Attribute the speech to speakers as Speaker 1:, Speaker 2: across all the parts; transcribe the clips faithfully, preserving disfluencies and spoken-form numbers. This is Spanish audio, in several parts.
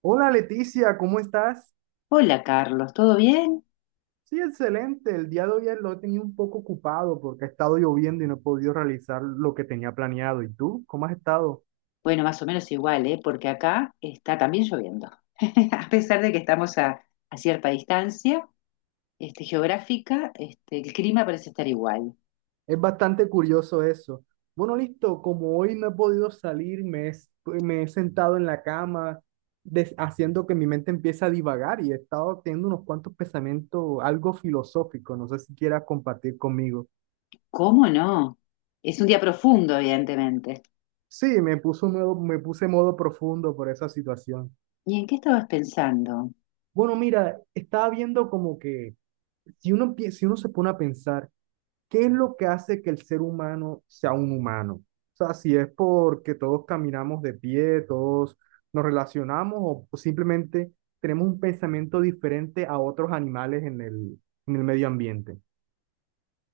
Speaker 1: Hola Leticia, ¿cómo estás?
Speaker 2: Hola Carlos, ¿todo bien?
Speaker 1: Sí, excelente. El día de hoy lo he tenido un poco ocupado porque ha estado lloviendo y no he podido realizar lo que tenía planeado. ¿Y tú? ¿Cómo has estado?
Speaker 2: Bueno, más o menos igual, ¿eh? Porque acá está también lloviendo. A pesar de que estamos a, a cierta distancia, este, geográfica, este, el clima parece estar igual.
Speaker 1: Es bastante curioso eso. Bueno, listo, como hoy no he podido salir, me he, s- me he sentado en la cama, des- haciendo que mi mente empiece a divagar y he estado teniendo unos cuantos pensamientos algo filosóficos. No sé si quieras compartir conmigo.
Speaker 2: ¿Cómo no? Es un día profundo, evidentemente.
Speaker 1: Sí, me puso modo, me puse modo profundo por esa situación.
Speaker 2: ¿Y en qué estabas pensando?
Speaker 1: Bueno, mira, estaba viendo como que si uno, empie- si uno se pone a pensar, ¿qué es lo que hace que el ser humano sea un humano? O sea, si es porque todos caminamos de pie, todos nos relacionamos o simplemente tenemos un pensamiento diferente a otros animales en el, en el medio ambiente.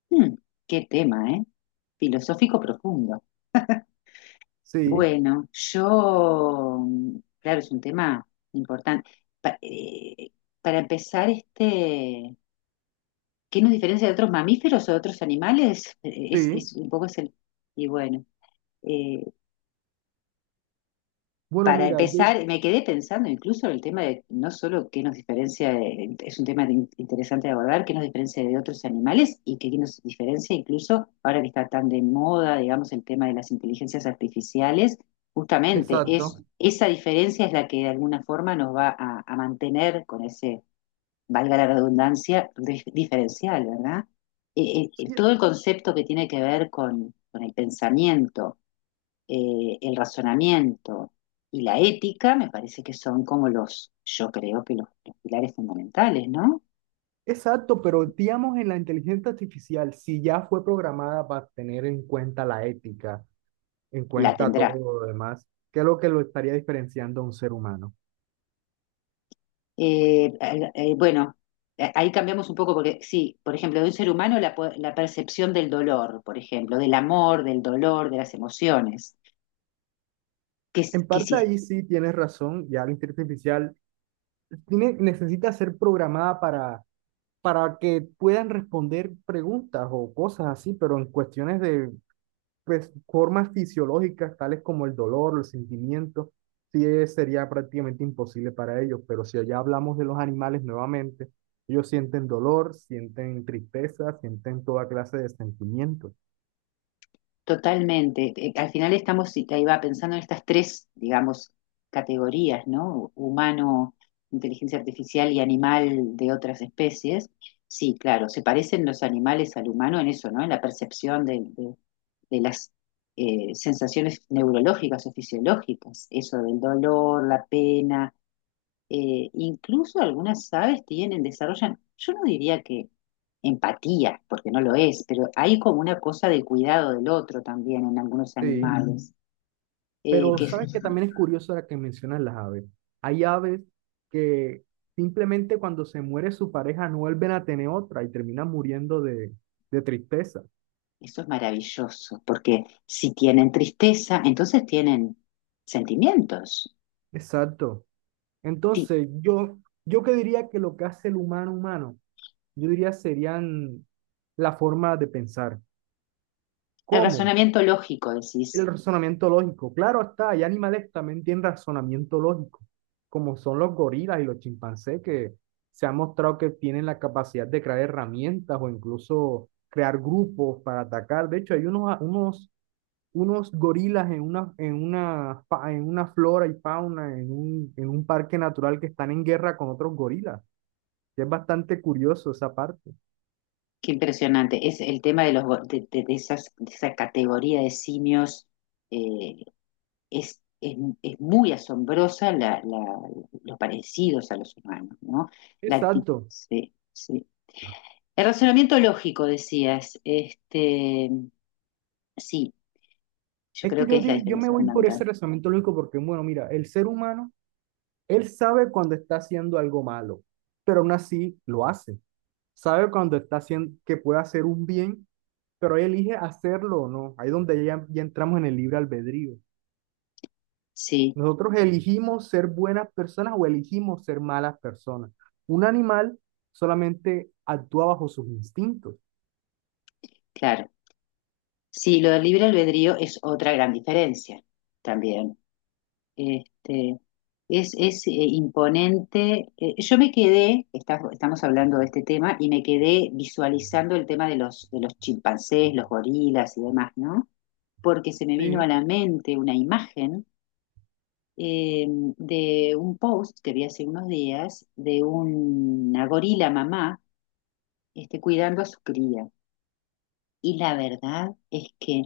Speaker 2: Hmm, qué tema, ¿eh? Filosófico profundo.
Speaker 1: Sí,
Speaker 2: Bueno, yo, claro, es un tema importante. Pa- eh, para empezar, este... ¿Qué nos diferencia de otros mamíferos o de otros animales? Eh, Es,
Speaker 1: sí.
Speaker 2: es un poco es el... Y bueno, eh,
Speaker 1: Bueno,
Speaker 2: para
Speaker 1: mira, yo,
Speaker 2: empezar, me quedé pensando incluso en el tema de no solo qué nos diferencia, de- es un tema de- interesante de abordar, qué nos diferencia de otros animales y qué nos diferencia incluso, ahora que está tan de moda, digamos, el tema de las inteligencias artificiales, justamente es,
Speaker 1: exacto.
Speaker 2: esa diferencia es la que de alguna forma nos va a, a mantener con ese valga la redundancia, dif- diferencial, ¿verdad? Eh, eh,
Speaker 1: Sí,
Speaker 2: todo el concepto que tiene que ver con, con el pensamiento, eh, el razonamiento y la ética, me parece que son como los, yo creo que los, los pilares fundamentales, ¿no?
Speaker 1: exacto, pero digamos en la inteligencia artificial, si ya fue programada para tener en cuenta la ética en
Speaker 2: La
Speaker 1: cuenta todo
Speaker 2: tendrá.
Speaker 1: lo demás, que es lo que lo estaría diferenciando a un ser humano.
Speaker 2: Eh, al- eh, bueno, eh, ahí cambiamos un poco porque, sí, por ejemplo, de un ser humano la, po- la percepción del dolor, por ejemplo, del amor, del dolor, de las emociones, que, s-
Speaker 1: En
Speaker 2: que
Speaker 1: parte
Speaker 2: si
Speaker 1: ahí sí tienes razón, ya la inteligencia artificial tiene, necesita ser programada para, para que puedan responder preguntas o cosas así, pero en cuestiones de pues, formas fisiológicas, tales como el dolor, los sentimientos, sí, eh, sería prácticamente imposible para ellos, pero si ya hablamos de los animales nuevamente, ellos sienten dolor, sienten tristeza, sienten toda clase de sentimientos.
Speaker 2: totalmente. Eh, Al final estamos, y te iba pensando en estas tres, digamos, categorías, ¿no? Humano, inteligencia artificial y animal de otras especies. Sí, claro, se parecen los animales al humano en eso, ¿no? En la percepción de, de- de las eh, sensaciones neurológicas o fisiológicas, eso del dolor, la pena, eh, incluso algunas aves tienen, desarrollan, yo no diría que empatía, porque no lo es, pero hay como una cosa de cuidado del otro también en algunos Mm,
Speaker 1: Sí.
Speaker 2: animales, eh,
Speaker 1: Pero
Speaker 2: que es-
Speaker 1: sabes que también es curioso ahora que mencionas las aves. Hay aves que simplemente cuando se muere su pareja no vuelven a tener otra y terminan muriendo de, de tristeza.
Speaker 2: eso es maravilloso, porque si tienen tristeza, entonces tienen sentimientos.
Speaker 1: Exacto.
Speaker 2: Ti-
Speaker 1: Entonces, yo, yo que diría que lo que hace el humano humano, yo diría serían la forma de pensar.
Speaker 2: El
Speaker 1: ¿Cómo?
Speaker 2: razonamiento lógico,
Speaker 1: El
Speaker 2: decís,
Speaker 1: razonamiento lógico. Claro está, hay animales que también tienen razonamiento lógico, como son los gorilas y los chimpancés, que se ha mostrado que tienen la capacidad de crear herramientas o incluso crear grupos para atacar. De hecho, hay unos, unos, unos gorilas en una, en, una, fa- en una flora y fauna, en un, en un parque natural que están en guerra con otros gorilas. Es bastante curioso esa parte.
Speaker 2: qué impresionante, es el tema de, los, go- de, de- de esas, de esa categoría de simios. eh, es, es- es muy asombrosa la, la- los parecidos a los humanos, ¿no? La acti-
Speaker 1: Exacto.
Speaker 2: sí, sí. El razonamiento lógico, decías, este, sí, yo
Speaker 1: Es que
Speaker 2: creo que
Speaker 1: yo,
Speaker 2: es la
Speaker 1: di- yo me
Speaker 2: diferencia
Speaker 1: voy por
Speaker 2: fundamental.
Speaker 1: ese razonamiento lógico porque, bueno, mira, el ser humano él sabe cuando está haciendo algo malo, pero aún así lo hace. Sabe cuando está haciendo que puede hacer un bien, pero él elige hacerlo o no. Ahí es donde ya, ya entramos en el libre albedrío.
Speaker 2: Sí,
Speaker 1: Nosotros elegimos ser buenas personas o elegimos ser malas personas. Un animal solamente actúa bajo sus instintos.
Speaker 2: claro. Sí, lo del libre albedrío es otra gran diferencia también. Este, es, es eh, imponente. Eh, yo me quedé, está- estamos hablando de este tema, y me quedé visualizando el tema de los, de los chimpancés, los gorilas y demás, ¿no? Porque se me vino a
Speaker 1: Sí,
Speaker 2: la mente una imagen eh, de un post que vi hace unos días de una gorila mamá este, cuidando a su cría. Y la verdad es que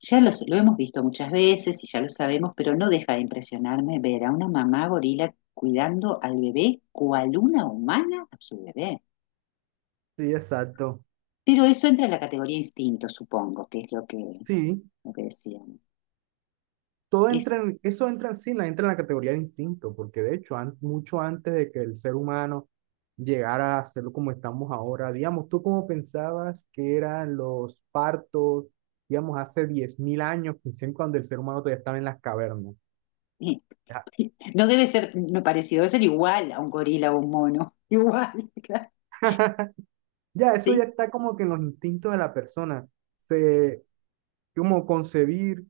Speaker 2: ya lo, lo hemos visto muchas veces y ya lo sabemos, pero no deja de impresionarme ver a una mamá gorila cuidando al bebé cual una humana a su bebé.
Speaker 1: sí, exacto.
Speaker 2: Pero eso entra en la categoría instinto, supongo, que es lo que,
Speaker 1: Sí,
Speaker 2: lo que decían.
Speaker 1: todo
Speaker 2: Es,
Speaker 1: entra en, eso entra en sí, la- entra en la categoría de instinto, porque de hecho, an- mucho antes de que el ser humano llegara a serlo como estamos ahora, digamos, ¿tú cómo pensabas que eran los partos, digamos, hace diez mil años, quizás cuando el ser humano todavía estaba en las cavernas?
Speaker 2: eh, No debe ser no parecido, debe ser igual a un gorila o un mono. Igual, claro.
Speaker 1: Ya, eso ya
Speaker 2: Sí,
Speaker 1: está como que en los instintos de la persona. Se, como concebir,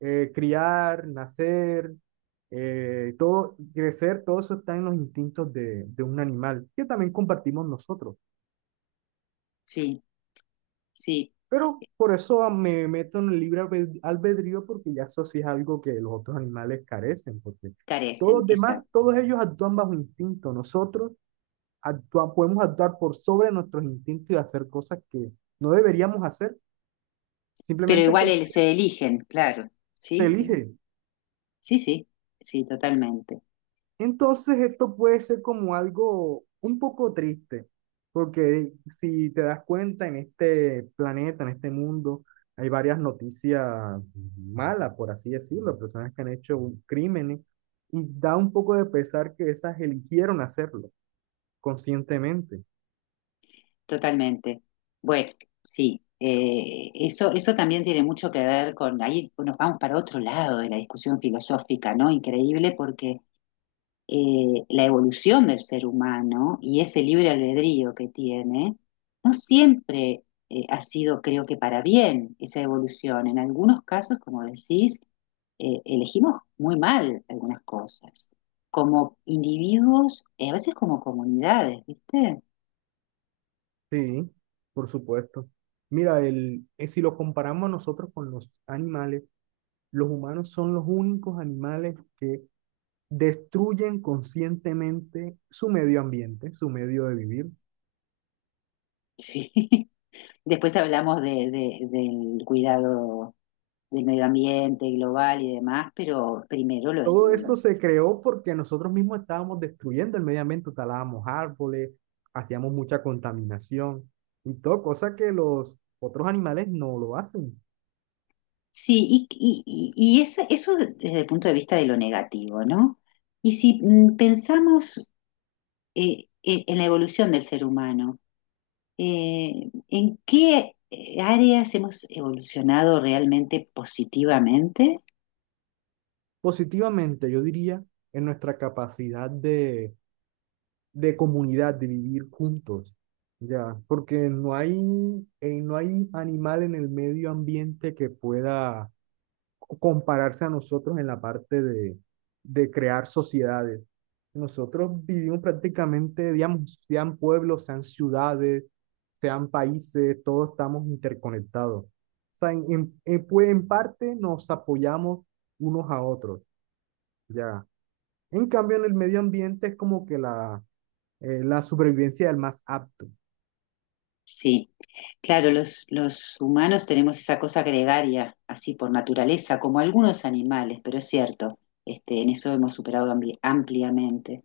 Speaker 1: eh, criar, nacer, eh, todo, crecer, todo eso está en los instintos de, de un animal, que también compartimos nosotros.
Speaker 2: sí, sí,
Speaker 1: Pero por eso me meto en el libre albedrío, porque ya eso sí es algo que los otros animales carecen, porque todos
Speaker 2: carecen,
Speaker 1: los demás,
Speaker 2: exacto.
Speaker 1: todos ellos actúan bajo instinto. Nosotros actua- podemos actuar por sobre nuestros instintos y hacer cosas que no deberíamos hacer,
Speaker 2: Pero
Speaker 1: simplemente
Speaker 2: igual el-
Speaker 1: porque
Speaker 2: se eligen, claro.
Speaker 1: te
Speaker 2: Sí, sí,
Speaker 1: elige.
Speaker 2: sí, sí, sí, totalmente,
Speaker 1: Entonces esto puede ser como algo un poco triste, porque si te das cuenta en este planeta, en este mundo, hay varias noticias malas, por así decirlo, personas que han hecho un- crímenes, y da un poco de pesar que esas eligieron hacerlo conscientemente.
Speaker 2: totalmente. Bueno, sí, eh, eso, eso también tiene mucho que ver con, ahí nos vamos para otro lado de la discusión filosófica, ¿no? Increíble porque eh, la evolución del ser humano y ese libre albedrío que tiene, no siempre eh, ha sido, creo que, para bien esa evolución. En algunos casos, como decís, eh, elegimos muy mal algunas cosas, como individuos, eh, a veces como comunidades, ¿viste?
Speaker 1: Sí, por supuesto. Mira, el, eh, si lo comparamos nosotros con los animales, los humanos son los únicos animales que destruyen conscientemente su medio ambiente, su medio de vivir.
Speaker 2: Sí. Después hablamos de, de- del cuidado del medio ambiente global y demás, pero primero lo
Speaker 1: Todo eso
Speaker 2: estudiamos.
Speaker 1: se creó porque nosotros mismos estábamos destruyendo el medio ambiente, talábamos árboles, hacíamos mucha contaminación y todo, cosa que los otros animales no lo hacen.
Speaker 2: Sí, y, y, y- y eso, eso desde el punto de vista de lo negativo, ¿no? Y si mm, pensamos eh, en, en la evolución del ser humano, eh, ¿en qué eh, áreas hemos evolucionado realmente positivamente?
Speaker 1: Positivamente, yo diría, en nuestra capacidad de, de comunidad, de vivir juntos. Ya, porque no hay, eh, no hay animal en el medio ambiente que pueda compararse a nosotros en la parte de, de crear sociedades. Nosotros vivimos prácticamente, digamos, sean pueblos, sean ciudades, sean países, todos estamos interconectados. O sea, en, en- en- pues, en parte nos apoyamos unos a otros, ya. En cambio, en el medio ambiente es como que la, eh, la supervivencia del más apto.
Speaker 2: Sí, claro, los, los humanos tenemos esa cosa gregaria, así por naturaleza, como algunos animales, pero es cierto, este, en eso hemos superado ambi- ampliamente,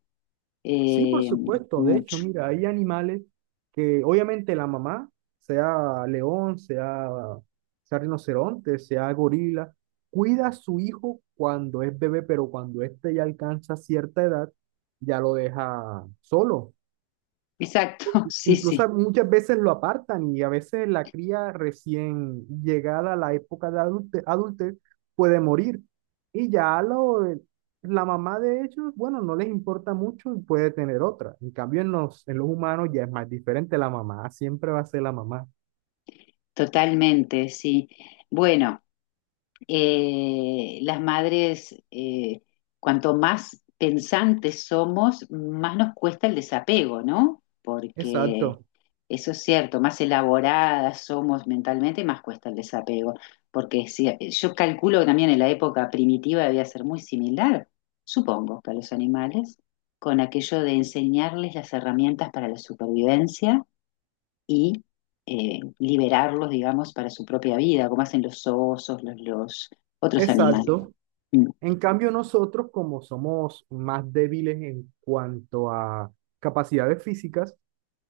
Speaker 1: Sí, por
Speaker 2: eh,
Speaker 1: supuesto. De hecho,
Speaker 2: mucho.
Speaker 1: mira, hay animales que obviamente la mamá, sea león, sea, sea rinoceronte, sea gorila, cuida a su hijo cuando es bebé, pero cuando éste ya alcanza cierta edad, ya lo deja solo.
Speaker 2: Exacto, sí, sí.
Speaker 1: Incluso muchas veces lo apartan y a veces la cría recién llegada a la época de adulte- adultez puede morir. Y ya lo, la mamá de ellos, bueno, no les importa mucho y puede tener otra. En cambio, en los, en los humanos ya es más diferente. La mamá siempre va a ser la mamá.
Speaker 2: Totalmente, sí. Bueno, eh, las madres, eh, cuanto más pensantes somos, más nos cuesta el desapego, ¿no? Porque
Speaker 1: Exacto,
Speaker 2: eso es cierto, más elaboradas somos mentalmente, más cuesta el desapego. Porque si, yo calculo que también en la época primitiva debía ser muy similar, supongo, que a los animales, con aquello de enseñarles las herramientas para la supervivencia y eh, liberarlos, digamos, para su propia vida, como hacen los osos, los, los otros animales.
Speaker 1: exacto.
Speaker 2: Mm.
Speaker 1: En cambio, nosotros, como somos más débiles en cuanto a capacidades físicas,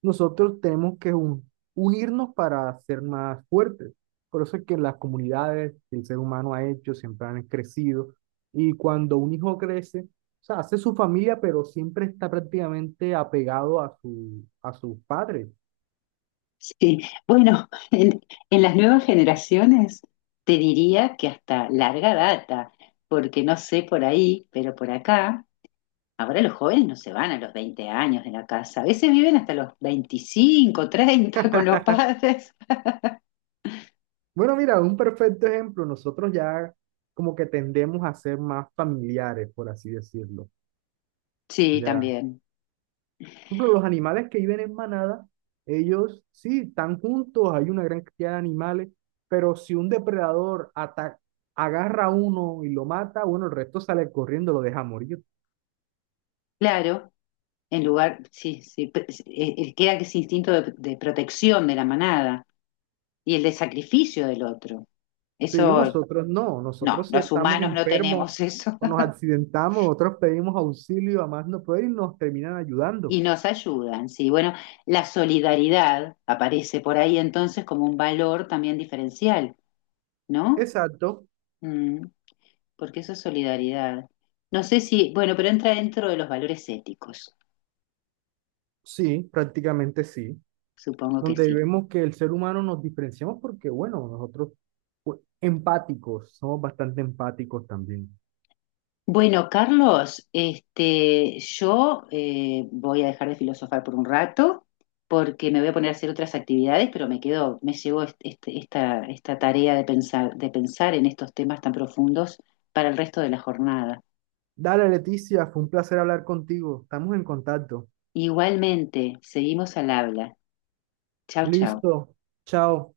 Speaker 1: nosotros tenemos que un- unirnos para ser más fuertes. Por eso es que las comunidades que el ser humano ha hecho siempre han crecido. Y cuando un hijo crece, o sea, hace su familia, pero siempre está prácticamente apegado a su, a sus padres.
Speaker 2: Sí, bueno, en, en las nuevas generaciones te diría que hasta larga data, porque no sé por ahí, pero por acá, ahora los jóvenes no se van a los veinte años de la casa, a veces viven hasta los veinticinco, treinta con los padres.
Speaker 1: Bueno, mira, un perfecto ejemplo. Nosotros ya como que tendemos a ser más familiares, por así decirlo.
Speaker 2: Sí,
Speaker 1: Ya.
Speaker 2: también,
Speaker 1: Por ejemplo, los animales que viven en manada, ellos sí están juntos, hay una gran cantidad de animales, pero si un depredador ata- agarra a uno y lo mata, bueno, el resto sale corriendo, lo deja morir.
Speaker 2: claro, en lugar, sí, sí, pe- eh, eh, queda ese instinto de, de protección de la manada. Y el de sacrificio del otro.
Speaker 1: Sí,
Speaker 2: Eso
Speaker 1: nosotros no,
Speaker 2: no,
Speaker 1: nosotros si
Speaker 2: los
Speaker 1: estamos
Speaker 2: humanos no
Speaker 1: enfermos
Speaker 2: tenemos eso
Speaker 1: o nos accidentamos, nosotros pedimos auxilio a más no poder y nos terminan ayudando.
Speaker 2: y nos ayudan, sí. Bueno, la solidaridad aparece por ahí entonces como un valor también diferencial, ¿no?
Speaker 1: Exacto,
Speaker 2: Mm, porque eso es solidaridad. No sé si, bueno, pero entra dentro de los valores éticos,
Speaker 1: sí, prácticamente sí.
Speaker 2: supongo que
Speaker 1: Donde
Speaker 2: sí.
Speaker 1: vemos que el ser humano nos diferenciamos porque, bueno, nosotros pues, empáticos, somos bastante empáticos también.
Speaker 2: Bueno, Carlos, este, yo eh, voy a dejar de filosofar por un rato porque me voy a poner a hacer otras actividades, pero me quedo, me llevo est- este- esta, esta tarea de pensar, de pensar en estos temas tan profundos para el resto de la jornada.
Speaker 1: Dale, Leticia, fue un placer hablar contigo. Estamos en contacto.
Speaker 2: Igualmente, seguimos al habla. Chau, chau.
Speaker 1: Listo. Chao.